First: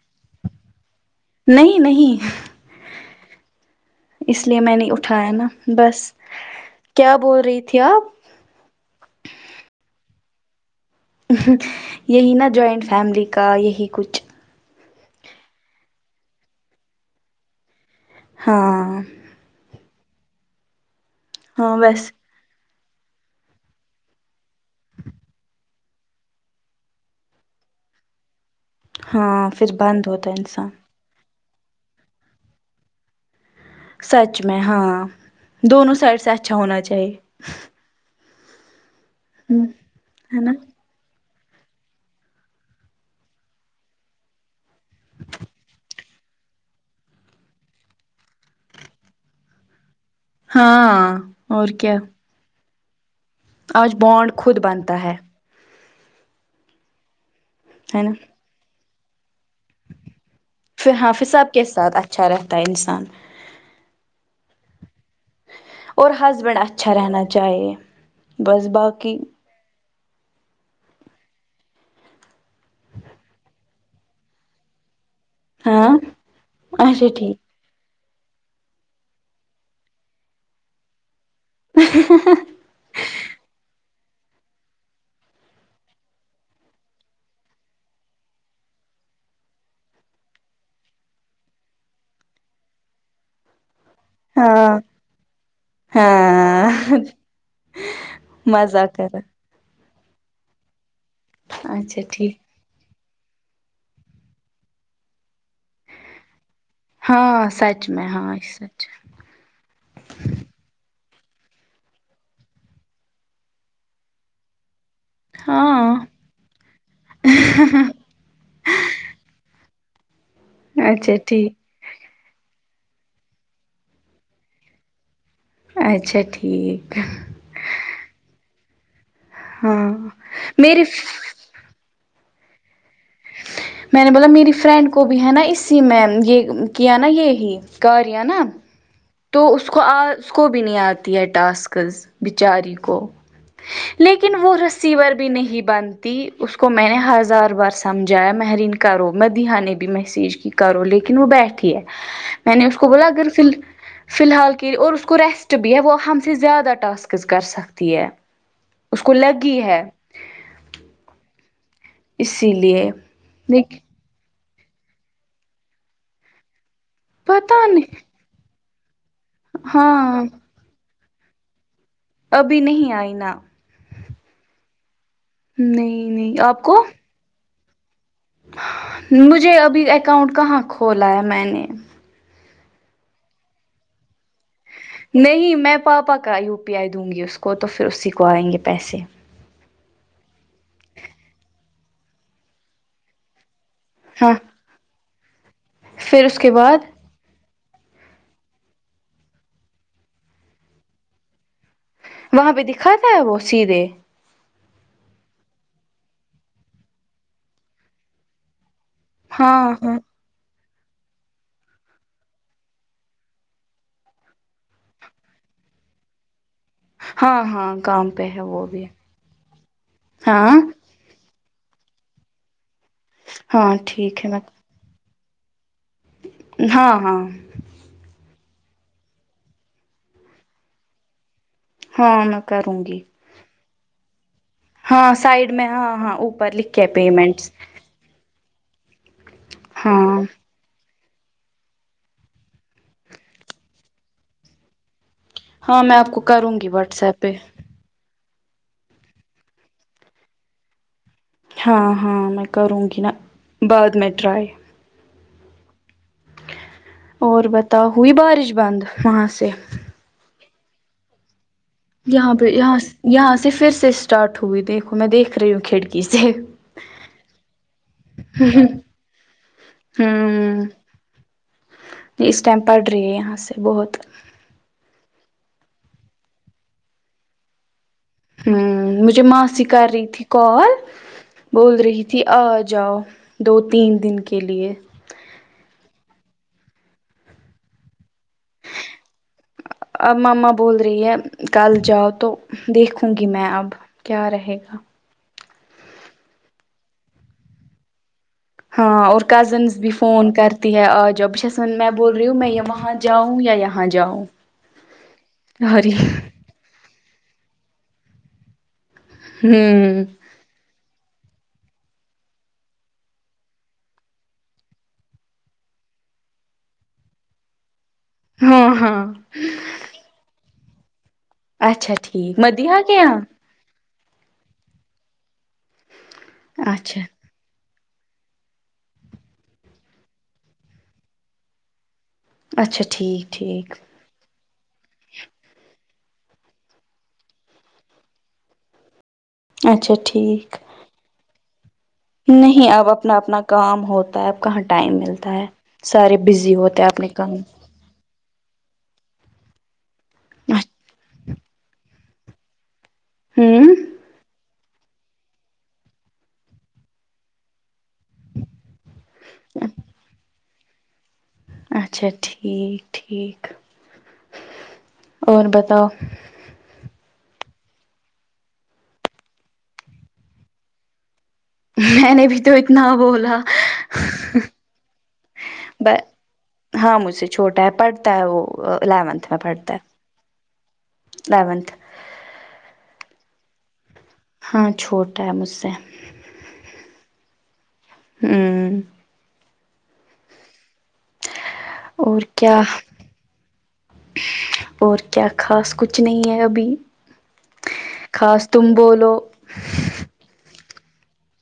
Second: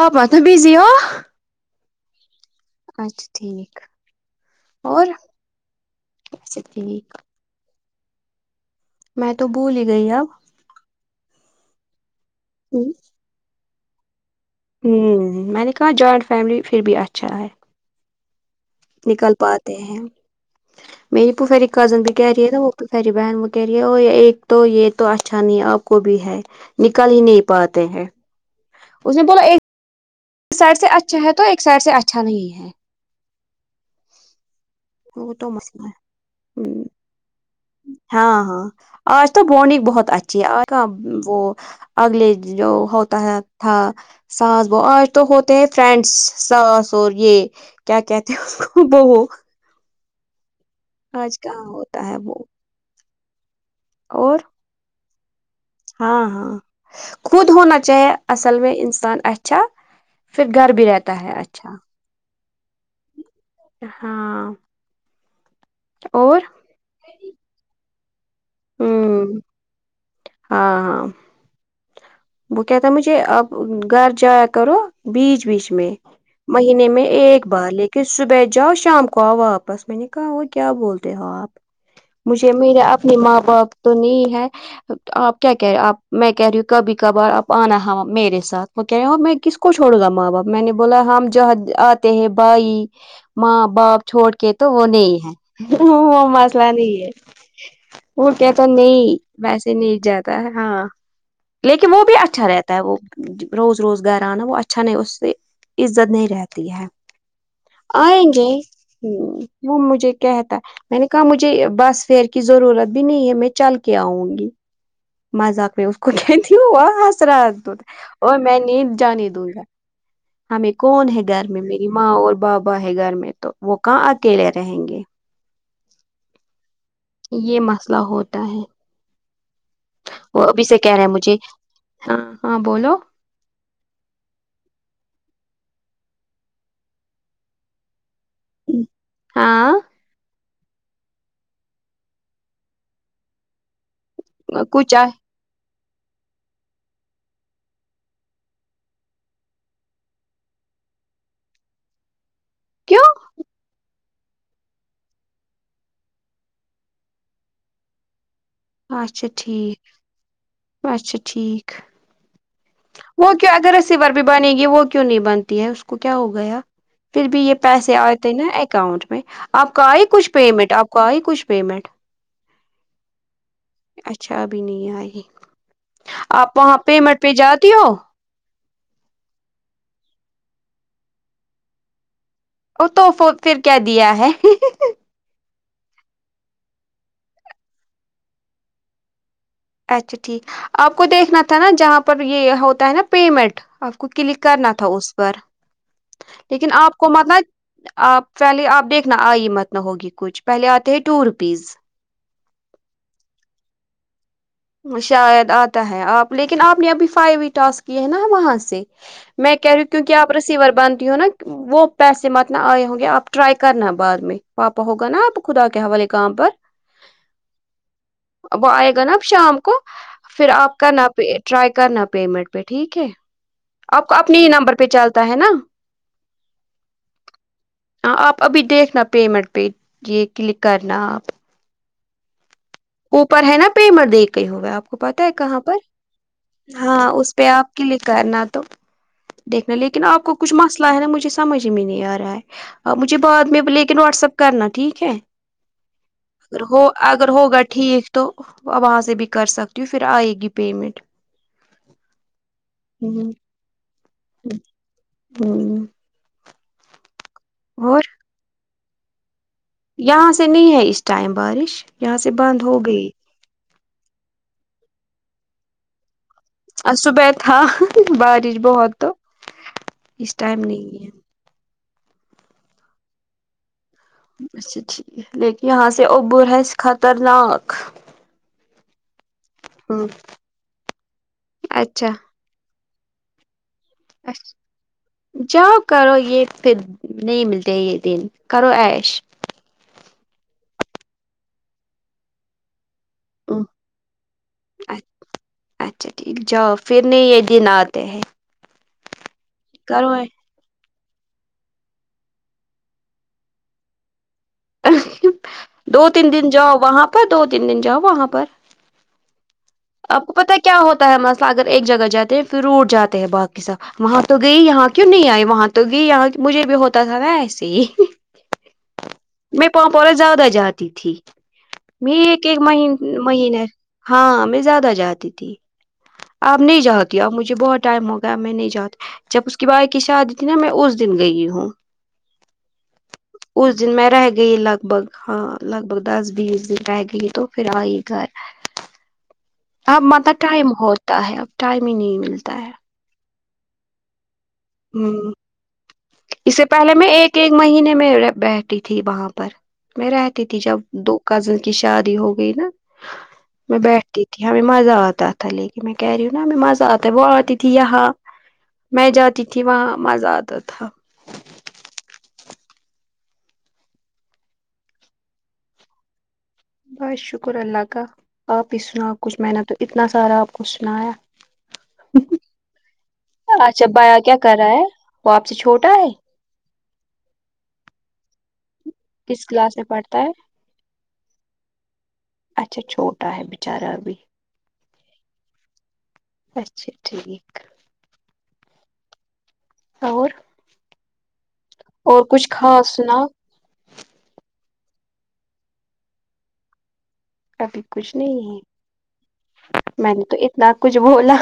آپ متو بزی ہ نہیں نہیں اچھا ٹھیک اس لیے میں نے اور اٹھایا نا بس اچھا ٹھیک کیا بول رہی تھی آپ میں تو بھول ہی گئی اب یہی نا جوائنٹ فیملی کا یہی کچھ ہوں میں نے کہاں جوائنٹ فیملی پھر بھی اچھا ہے ہاں ل پاتے ہیں میری پفری ہاں کزن بس بھی کہہی وہ سیری بہن وہ کہہ رہی ہے ا ایک تو یہ تو اچھا نہیں ہے آپ کو بھی ہے نکل ہی نہیں پاتے ہیں اس نے ہاں بولا پھر ایک بند ہوتا ہے انسان سائڈ سے اچھا ہے تو ایک سائڈ سے اچھا نہیں ہے سچ میں ہاں وہ تو مسئلہ دونوں سائڈ سے اچھا ہے ہونا چاہیے ہاں ہاں آج تو ہ بڈ بہت ہے نا اچھا جی وہ اگلے جو ہوتا ہے تھا ساس وہو آج تو ہوتے ہیں فرینڈس ساس اور یہ کیا کہتے ہیں ب ہاں آج کہاں اور کیا ہوتا ہے وہ آج بونڈ اور خود بنتا ہے ہاں ہاں خود ہونا ہے نا چاہے اصل میں انسان اچھا پھر گھر ف بھی ہاں رہتا ہے حساب کےے اچھا ساتھ اچھا رہتا ہے انسان ہاں اور ہسبینڈ اچھا رہنا چاہیے بس باقی ہوں ہاں ہاں وہ کہ تھا مجھے اب گھر جایا کرو بیچ بیچ ہاں میں مہینے میں اچھا ٹھیک ایک بہر لیکن صبحچ جاؤ شام کو آ واپس میں نے کہ کیا بولتے ہیں ہو آپ مجھے میرےا اپنے ماں باپ تو نہیں ہے آپ کیا کہہ رہے آپ میں کہہ رہی ہوں کبھی کبھار آپ آنا میرے ساتھ وہ کہہ رہے میں کس کو چھوڑ گا ماں باپ میں نے بولا ہم جہاں آتے ہیں بھائی ماں باپ چھوڑ کے تو ہاں وہ نہیں ہے وہ مسئلہ ہاں نہیں ہے وہ کہتا مزہ نہیں کرا ویسے نہیں جاتا ہے ہاں لیکن وہ بھی اچھا رہتا ہوتا ہے وہ روز روز گھر آنا وہ اچھا نہیں اس سے عزت نہیں رہتی ہے ہاں سچ میں آیں ہاں جی سچ ہ وہ مجھے کہتا میں نے کہا مجھے بس فیئر کی ضرورت بھی نہیں ہے میں چل کے آؤں گی مذاق میں ہاں اس کو کہتی ہس رہا اور میں ن جانے دوں گا ہمیں کون اچھا ہے گھر ٹھیک میں میں ماں اور بابا ہے گھر میں تو وہ کہاں اکیلے رہیں گے اچھا ٹھیک ہے یہ مسئلہ ہوتا ہے ہاں وہ ابھی سے میری کہہ رہے ہیں مجھے ہاں ہاں بولو میں نے بولا میری فرینڈ کو بھی ہے نا اسی میں یہ کیا نا یہی کاریا نا تو اس ہاں کو آ اس کو بھی نہیں آتی ہے ٹاسکز بچاری کو لیکن وہ کچھ آ ریسیور بھی نہیں بنتی اس کو میں نے ہزار برس سمجھا مرین کرو میں دیہ نے بھی میسیج کی کرو لیکن وہ بیٹھی ہے میں نے اس کو کیوں بلا کر فی الحال کے لیے اور اس کو ریسٹ بھی ہے وہ ہم سے زیادہ ٹاسکز کر سکتی ہے اس کو اچھا لگی ٹھیک ہے اچھا ٹھیک اسی لیے وہک اگر دیک ا ب بھی بنے گی وہ کیوں نہیں بنتی ہے اس کو کیا ہو گیا پھر بھی یہ پتا پیسے نہیں آتے نا اکاؤنٹ میں آپ کا آئی ہاں کچھ پیمنٹ آپ کا آئی کچھ پیمنٹ ابھی نہیں آئی نا اچھا ابھی نہیں آئے گی نہیں نہیں آپ وہاں کو پیمنٹ پہ جاتی ہو مجھے ابھی اکاؤنٹ کہاں کھولا ہے میں نے وہ توف پھر کیا دیا ہے نہیں میں پاپا کا یو پی آئی دوں گی اس کو تو پھر اسی کو آئیں گے پیسے اچھا ٹھیک آپ کو دیکھنا تھا نا جہاں پر یہ ہوتا ہے نا پیمنٹ آ کو ہاں کلک کرنا تھا اس پر پھر اس کے لیکن بعد آپ کو مطلب آپ پہلے آپ دیکھنا آئی متن ہوگی کچھ پہلے آتے ہیں ٹو روپیز وہاں پہ دکھا تھا ہے وہ سیدھے شاید آتا ہے آپ لیکن آپ نے ابھی فائیو و ٹسک کیے ہیں نا وہاں سے میں ہاں کہہ رہی ہوں ہاں کیونکہ آپ رسیور بنتی ہو نا وہ پیسے متنے آئے ہوں گے آپ ٹرائی کرنا بعد میں پاپا ہوگا نا آپ خدا کے حوالے کام پر ہاں ہاں کام پہ ہے وہ بھی ہم کو پھر ہاں آپ کرنا پ رائی کرنا پیمنٹ پہ ٹھیک ہے ہاں آپ کو ٹھیک ہے اپنے میں ہی نمبر پہ چلتا ہے نا ہاں ہاں ہاں آپ ابھی دیکھنا پیمنٹ پہ یہ یہ کلک کرنا آپ ہاں میں کروں گی اوپر ہے نا پیمر دیک گ ہوئے آپ کو ہاں پتا ہے سائڈ کہاں میں پر ہاں ہاں اوپر لکھے ہاں اس پہ پیمنٹس آپ کلک کرنا تو دیکھنا لیکن ہاں آپ کو کچھ مسئلہ ہے نا مجھے سمجھ میں نہیں آ رہا ہے مجھے بعد میں لیکن واٹس اپ کرنا ٹھیک ہے ہاں میں آپ کو کروں گی ہو واٹس ایپ اگر پہ ہوگا ٹھیک تو وہاں سے بھی کر سکتی ہوں پھر آئے گی پیمنٹ ہاں ہاں میں کروں گی نا ہ بعد میں ٹرائی [unintelligible] اور بتا اور ہوئی بارش بند وہاں سے یہاں سے نہیں ہے اس ٹائم بارش سے یہاں پہ بند یہاں ہو گئی یہاں سے پھر سے اسٹارٹ ہوئی دیکھو میں دیکھ رہی ہوں کھڑکی سے اور صبح تھا بارش بہت تو اس ٹائم نہیں ہے ج اس ٹائم پڑھ رہی ہے یہاں سے بہت اچھا ٹھیک ہے لیکن یہاں سے اوبر ہے خطرناک ہوں مجھے ماسی کر رہی ہوں تھی کال بول رہی اچھا تھی آ جاؤ دو تین دن کے اچھا لیے جاؤ کرو یہ پھر نہیں ملتے یہ دن کرو ایش ابماں بول رہی ہے کل جاؤ تو دیکھوں گی میں اب کیا رہے گا ا اچھا ٹھیک جاؤ پھر نہیں یہ دن آتے ہیں ہاں اور کزنس بھی کرو فون کرتے ہے آ جاؤ ب چس میں بول رہی ہوں میں وہاں جاؤں یا یہاں جاؤں ارے دو تین دن جاؤ وہاں پر دو تین دن جاؤ وہاں پر ہوں آپ کو پتا کیا ہوتا ہے مسئلہ اگر ایک جگہ جاتے ہیں پھر اٹ جے ہیں باقی ساب وہاں تو گئی یہاں کیوں نہیں آئی وہاں تو گئی یہاں مجھے بھی ہوتا تھا نا ایسے ہی ہاں ہاں میں پاؤ پورا زیادہ جاتی تھی اچھا میں ٹھیک ایک ایک مہ مدیحہ کے یہاں مہین ہاں میں زیادہ جاتی تھی اپ نہیں اچھا جاتتی اب مجھے بہت ٹائم ہو میں نہیں جاتا جب اس کی بائے کی شادی تھی نا میں اس دن گئی ہوں اچھا ٹھیک اس ٹھیک دن میں رہ گئی لگ بھگ ہاں لگ بھگ دس بیس دن رہ گئی تو پھر آئی گھر اچھا اب مطلب ٹھیک ٹائم ہوتا ہے اب ٹائم ہی ملتا نہیں ہے اب اپنا اپنا کام ہوتا اب کہاں ٹائم ہ ملتا ہے سارے بزی اس سے ہوتے ہیں پہلے میں اپنے کام ایک ایک مہینے میں بیٹھ تھی وہاں پر میں رہتی تھی جب دو کزن کی شادی ہو گئی نا ہوں میں بیٹھتی تھی ہمیں مزہ آتا تھا لیکن میں کرہوں نا ہمیں مزہ آتا ہے ب وہ آتی تھی یہاں میں جاتی تھی وہاں مزہ آتا تھا اچھا ٹھیک ٹھیک اور بتاؤ بس شکر اللہ کا آپ ہی سنا کچھ میں نے تو اتنا سارا آپ کو سنایا میں نے بھی تو اتنا بولا اچھا بایا کیا کر رہا ہے وہ آپ سے چھوٹا ہے ہاں مجھ سے چھوٹا ہے پڑھتا ہے وہ الیونتھ کس پڑھتا کلاس میں ہے اونتھ اچھا چھوٹا ہے بیچارا ابھی ہاں چھوٹ ہے مجھ سے اچھا ٹھیک ہاں ہوں اور اور کچھ کیا خاص سناؤ اور کیا خاص کچھ نہیں ہے ابھی ابھی کچھ خاص نہیں تم ہے بولو میں نے تو اتنا کچھ بولا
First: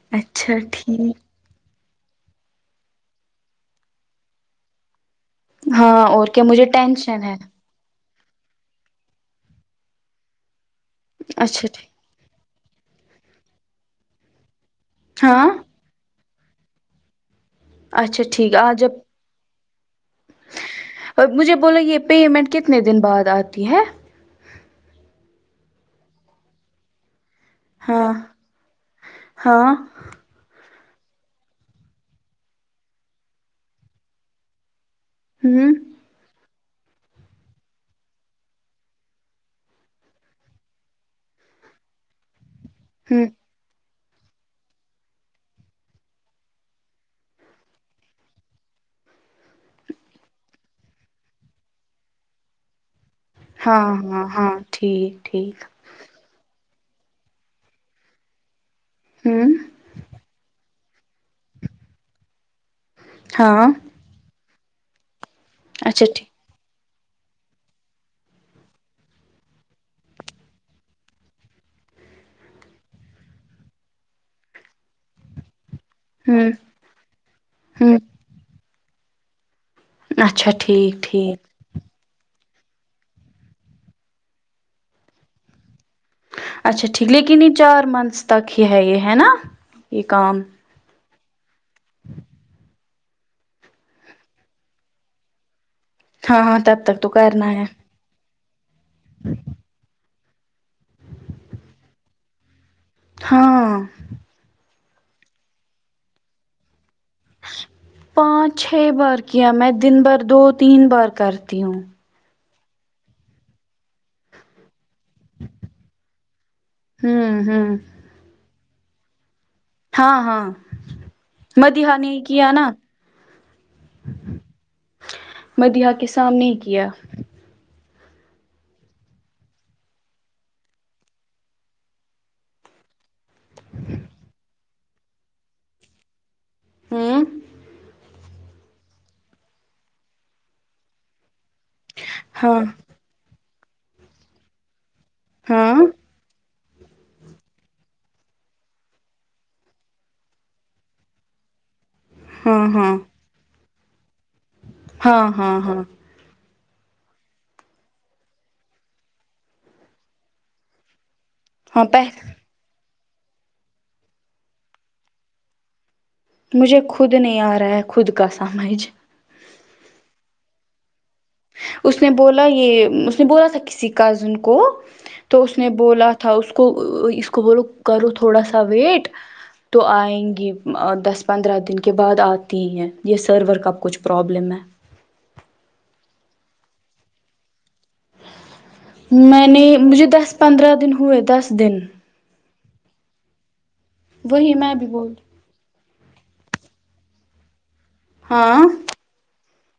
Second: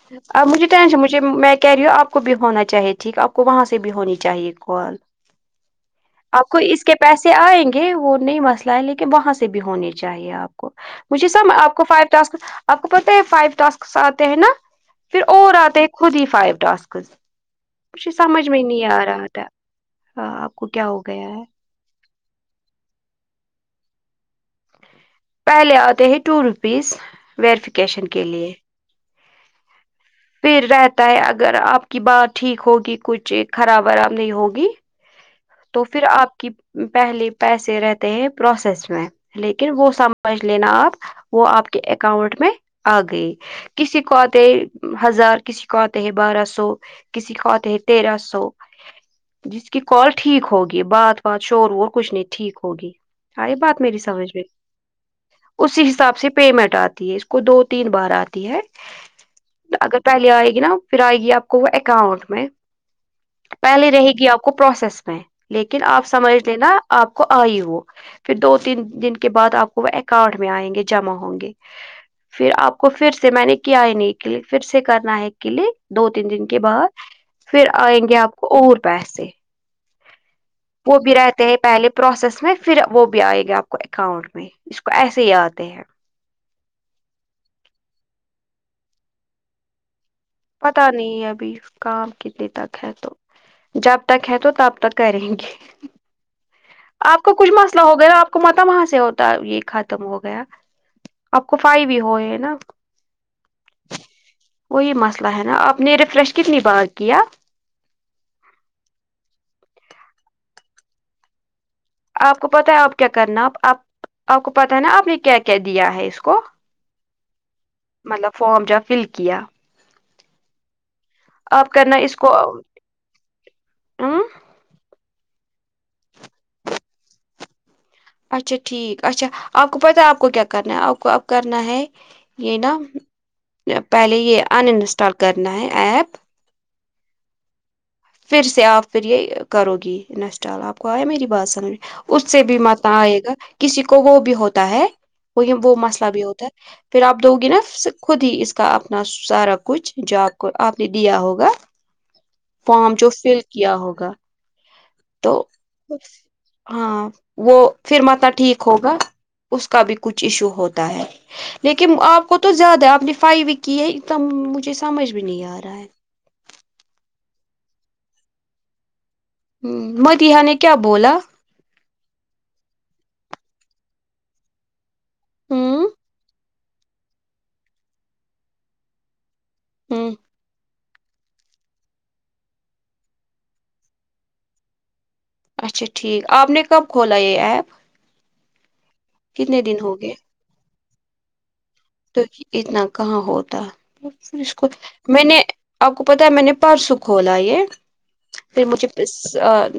ہ اب مجھے ٹینشن مجھے میں کہہ رہی ہوں آپ آپ کو بھی ہونا چاہیے ٹھیک ہے آپ کو وہاں سے بھی ہونی چاہیے کال ہاں اور کیا آپ کو مجھے اس کے ٹینشن پیسے ہے آئیں گے یہ وہ نئی مسئلہ ہے لیکن وہاں سے بھی ہونا چاہیے آپ کو مجھے سب اچھا آپ کو فو ٹھیک آپ کو پتہ یہ فائیو ٹاسکس آتے ہیں نا پھر ہاں اور آتے ہیں خود ہی فائی ٹاسکس اچھا سمجھ ٹھیک میں آج نہیں آ جب رہا تھا ہاں آپ کو کیا ہو گیا ہے مجھے بولو یہ پیمنٹ کتنے دن بعد آتی ہے پہلے آتے ہیں ٹو روپیز ویریفیکیشن ہاں کے لیے ہاں پھر رہتا ہے اگر آپ کی بات ٹھیک ہوگی کچھ خراب وراب نہیں ہوگی ہوں تو پھر آپ کی پہلے پیسے رہتے ہیں پروسیس میں لیکن وہ سمجھ لینا آپ وہ آپ کے اکاؤنٹ میں آ ہوں گئی کسی کو آتے ہزار کسی کو آتے ہے بارہ سو کسی کو آتے ہے تیرہ سو جس کی کال ٹھیک ہوگی بات بات شور وور کچھ نہیں ٹھیک ہوگی سار یہ بات ہاں میری ہاں سمجھ میں ہاں ٹھیک ٹھیک اسی حساب سے پیمنٹ آتی ہے اس کو دو تین بار آتی ہے ہوں اگر پہلے آئے گی نا پھر آئے گی آپ کو وہ اکاؤنٹ میں ہاں پہلے رہے گی آپ کو کو پروسیس میں لیکن آپ اچھا ٹھیک سمجھ لینا آپ کو آئی وہ پھر دو تین دن کے بعد آپ کو وہ اکاؤنٹ میں آئیں گے جمع ہوں گے پھر آپ کو پھر سے میں نے کیا ہی نہیں ے پھر سے کرنا ہے کے لیے دو تین دن ہوں کے بعد پھر ہوں آئیں گے آپ اور پسے اچھا وہ ٹھیک بھی رہتے ٹھیک ہیں پہلے پروسیس میں پھر وہ بھی آئے گا آپ کو اکاؤنٹ میں اس کو ایسے ہی آتے ہیں اچھا ٹھیک لیکن یہ چار منتھس تک ہی ہے یہ ہے نا یہ کام پتا نہیں ابھی کام کتنے تک ہے تو جب تک ہے تو تب تک کریں گے ہاں ہاں تب تک تو آپ کو کچھ کرنا ہے مسئلہ ہو گیا آپ کو مت وہاں سے ہوتا یہ کھ ختم ہو گیا آپ کو فائی بھی ہوئے نا ہاں وہی مسئلہ ہے نا آپ نے ریفریش کتنی بار کیا پانچ چھ بار کیا میں دن بار دو تین بار کرتی ہوں آپ کو پتا ہے آپ کیا کرنا آپ آپ آپ کو پتا ہے نا آپ نے کیا کیا دیا ہے اس کو ہوں ہوں مطلب فارم جا فل کیا ہاں ہاں م آپ دیہ کرنا نے اس کو کیا نا ہمم مدیہ کے سامنے ہی کیا اچھا ٹھیک اچھا آپ کو پتا آپ کو کیا کرنا ہے آپ کو اب کرنا ہے یہ نا پہلے یہ ان انسٹال کرنا ہے ایپ ہاں پھر سے آپ پھر یہ کرو گی انسٹال آپ کو آیا میری بات سمجھ میں اس سے بھی ہاں مت آئے گا کسی کو وہ بھی ہوتا ہے وہ وہ ہاں مسئلہ بھی ہوتا ہے پھر آپ دو گ ن خود ہی اس کا اپنا سارا کچھ جو آپ کو آپ نے دیا ہوگا ہاں فارم ہاں جو فل کیا ہوگا ہاں تو ہاں ہاں ہاں وہ پھر مت ٹھیک ہوگا اس کا بھی کچھ ایشو ہوتا ہے ہاں لیکن پہ آپ کو تو زیادہ ہے آپ نے فائی بھی کی ہے تم مجھے سمجھ بھی نہیں آ رہا ہے مجھے خود نہیں آ رہا ہے خود کا سمجھ مت یہ نے کیا بولا اس نے بولا یہ اس نے بولا تھا کسی کزن کو تو ہ اس نے بولا تھا اس کو اس کو بولو کرو تھوڑا سا ویٹ تو ہ آئیں گی دس پندرہ دن کے بعد آتی ہیں یہ سرور کا کچھ پرابلم ہے اچھا ٹھیک آپ نے کب کھولا یہ ایپ میں کتنے نے دن ہو مجھے گئے دس پندرہ دن ہوئے دس دن تو اتنا کہاں ہوتا اس وہی کو میں بھی بول میں نے آپ کو پتا ہے میں نے پرسو کھولا یہ ہاں پھر مجھے س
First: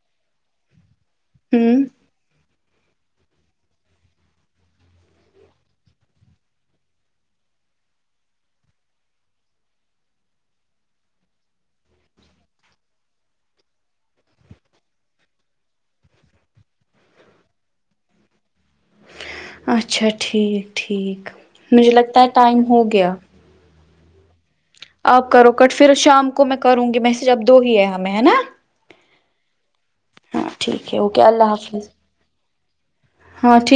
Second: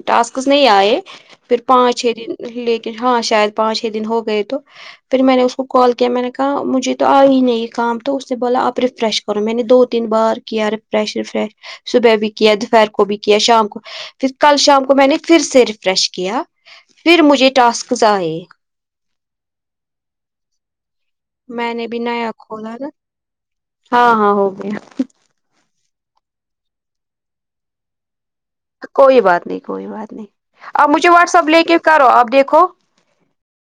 ٹاسکس نہیں آئے پھر ہوں پانچ چھ دن لیکن ہاں شاید پانچ چھ دن ہو گئے تو پھر میں نے اس کو کال کیا میں نے کہا مجھے تو آئی ن یہ کام تو اس نے بولا آپ ریفریش کرو میں نے دو تین بار کیا ریفریش رفریش صبح بھی کیا دوپہر کو بھی کیا شام کو پھر کل شام کو میں نے پھر سے ریفریش کیا پھر مجھے ٹاسکز آئے اچھا ٹھیک ٹھیک میں نے مجھے بھی لگتا ہے نیا ٹائم کھولا ہو نا گیا ہاں ہاں ہوگی آپ کرو کٹ پھر شام کو میں کروں گی میسج اب دو ہی ہے ہمیں ہے نا کوئی بات نہیں کوئی بات نہیں ہاں آپ ٹھیک ہے مجھے اوکے واٹسپ اللہ لے کے حافظ کرو آپ دیکھو ہاں ٹھیک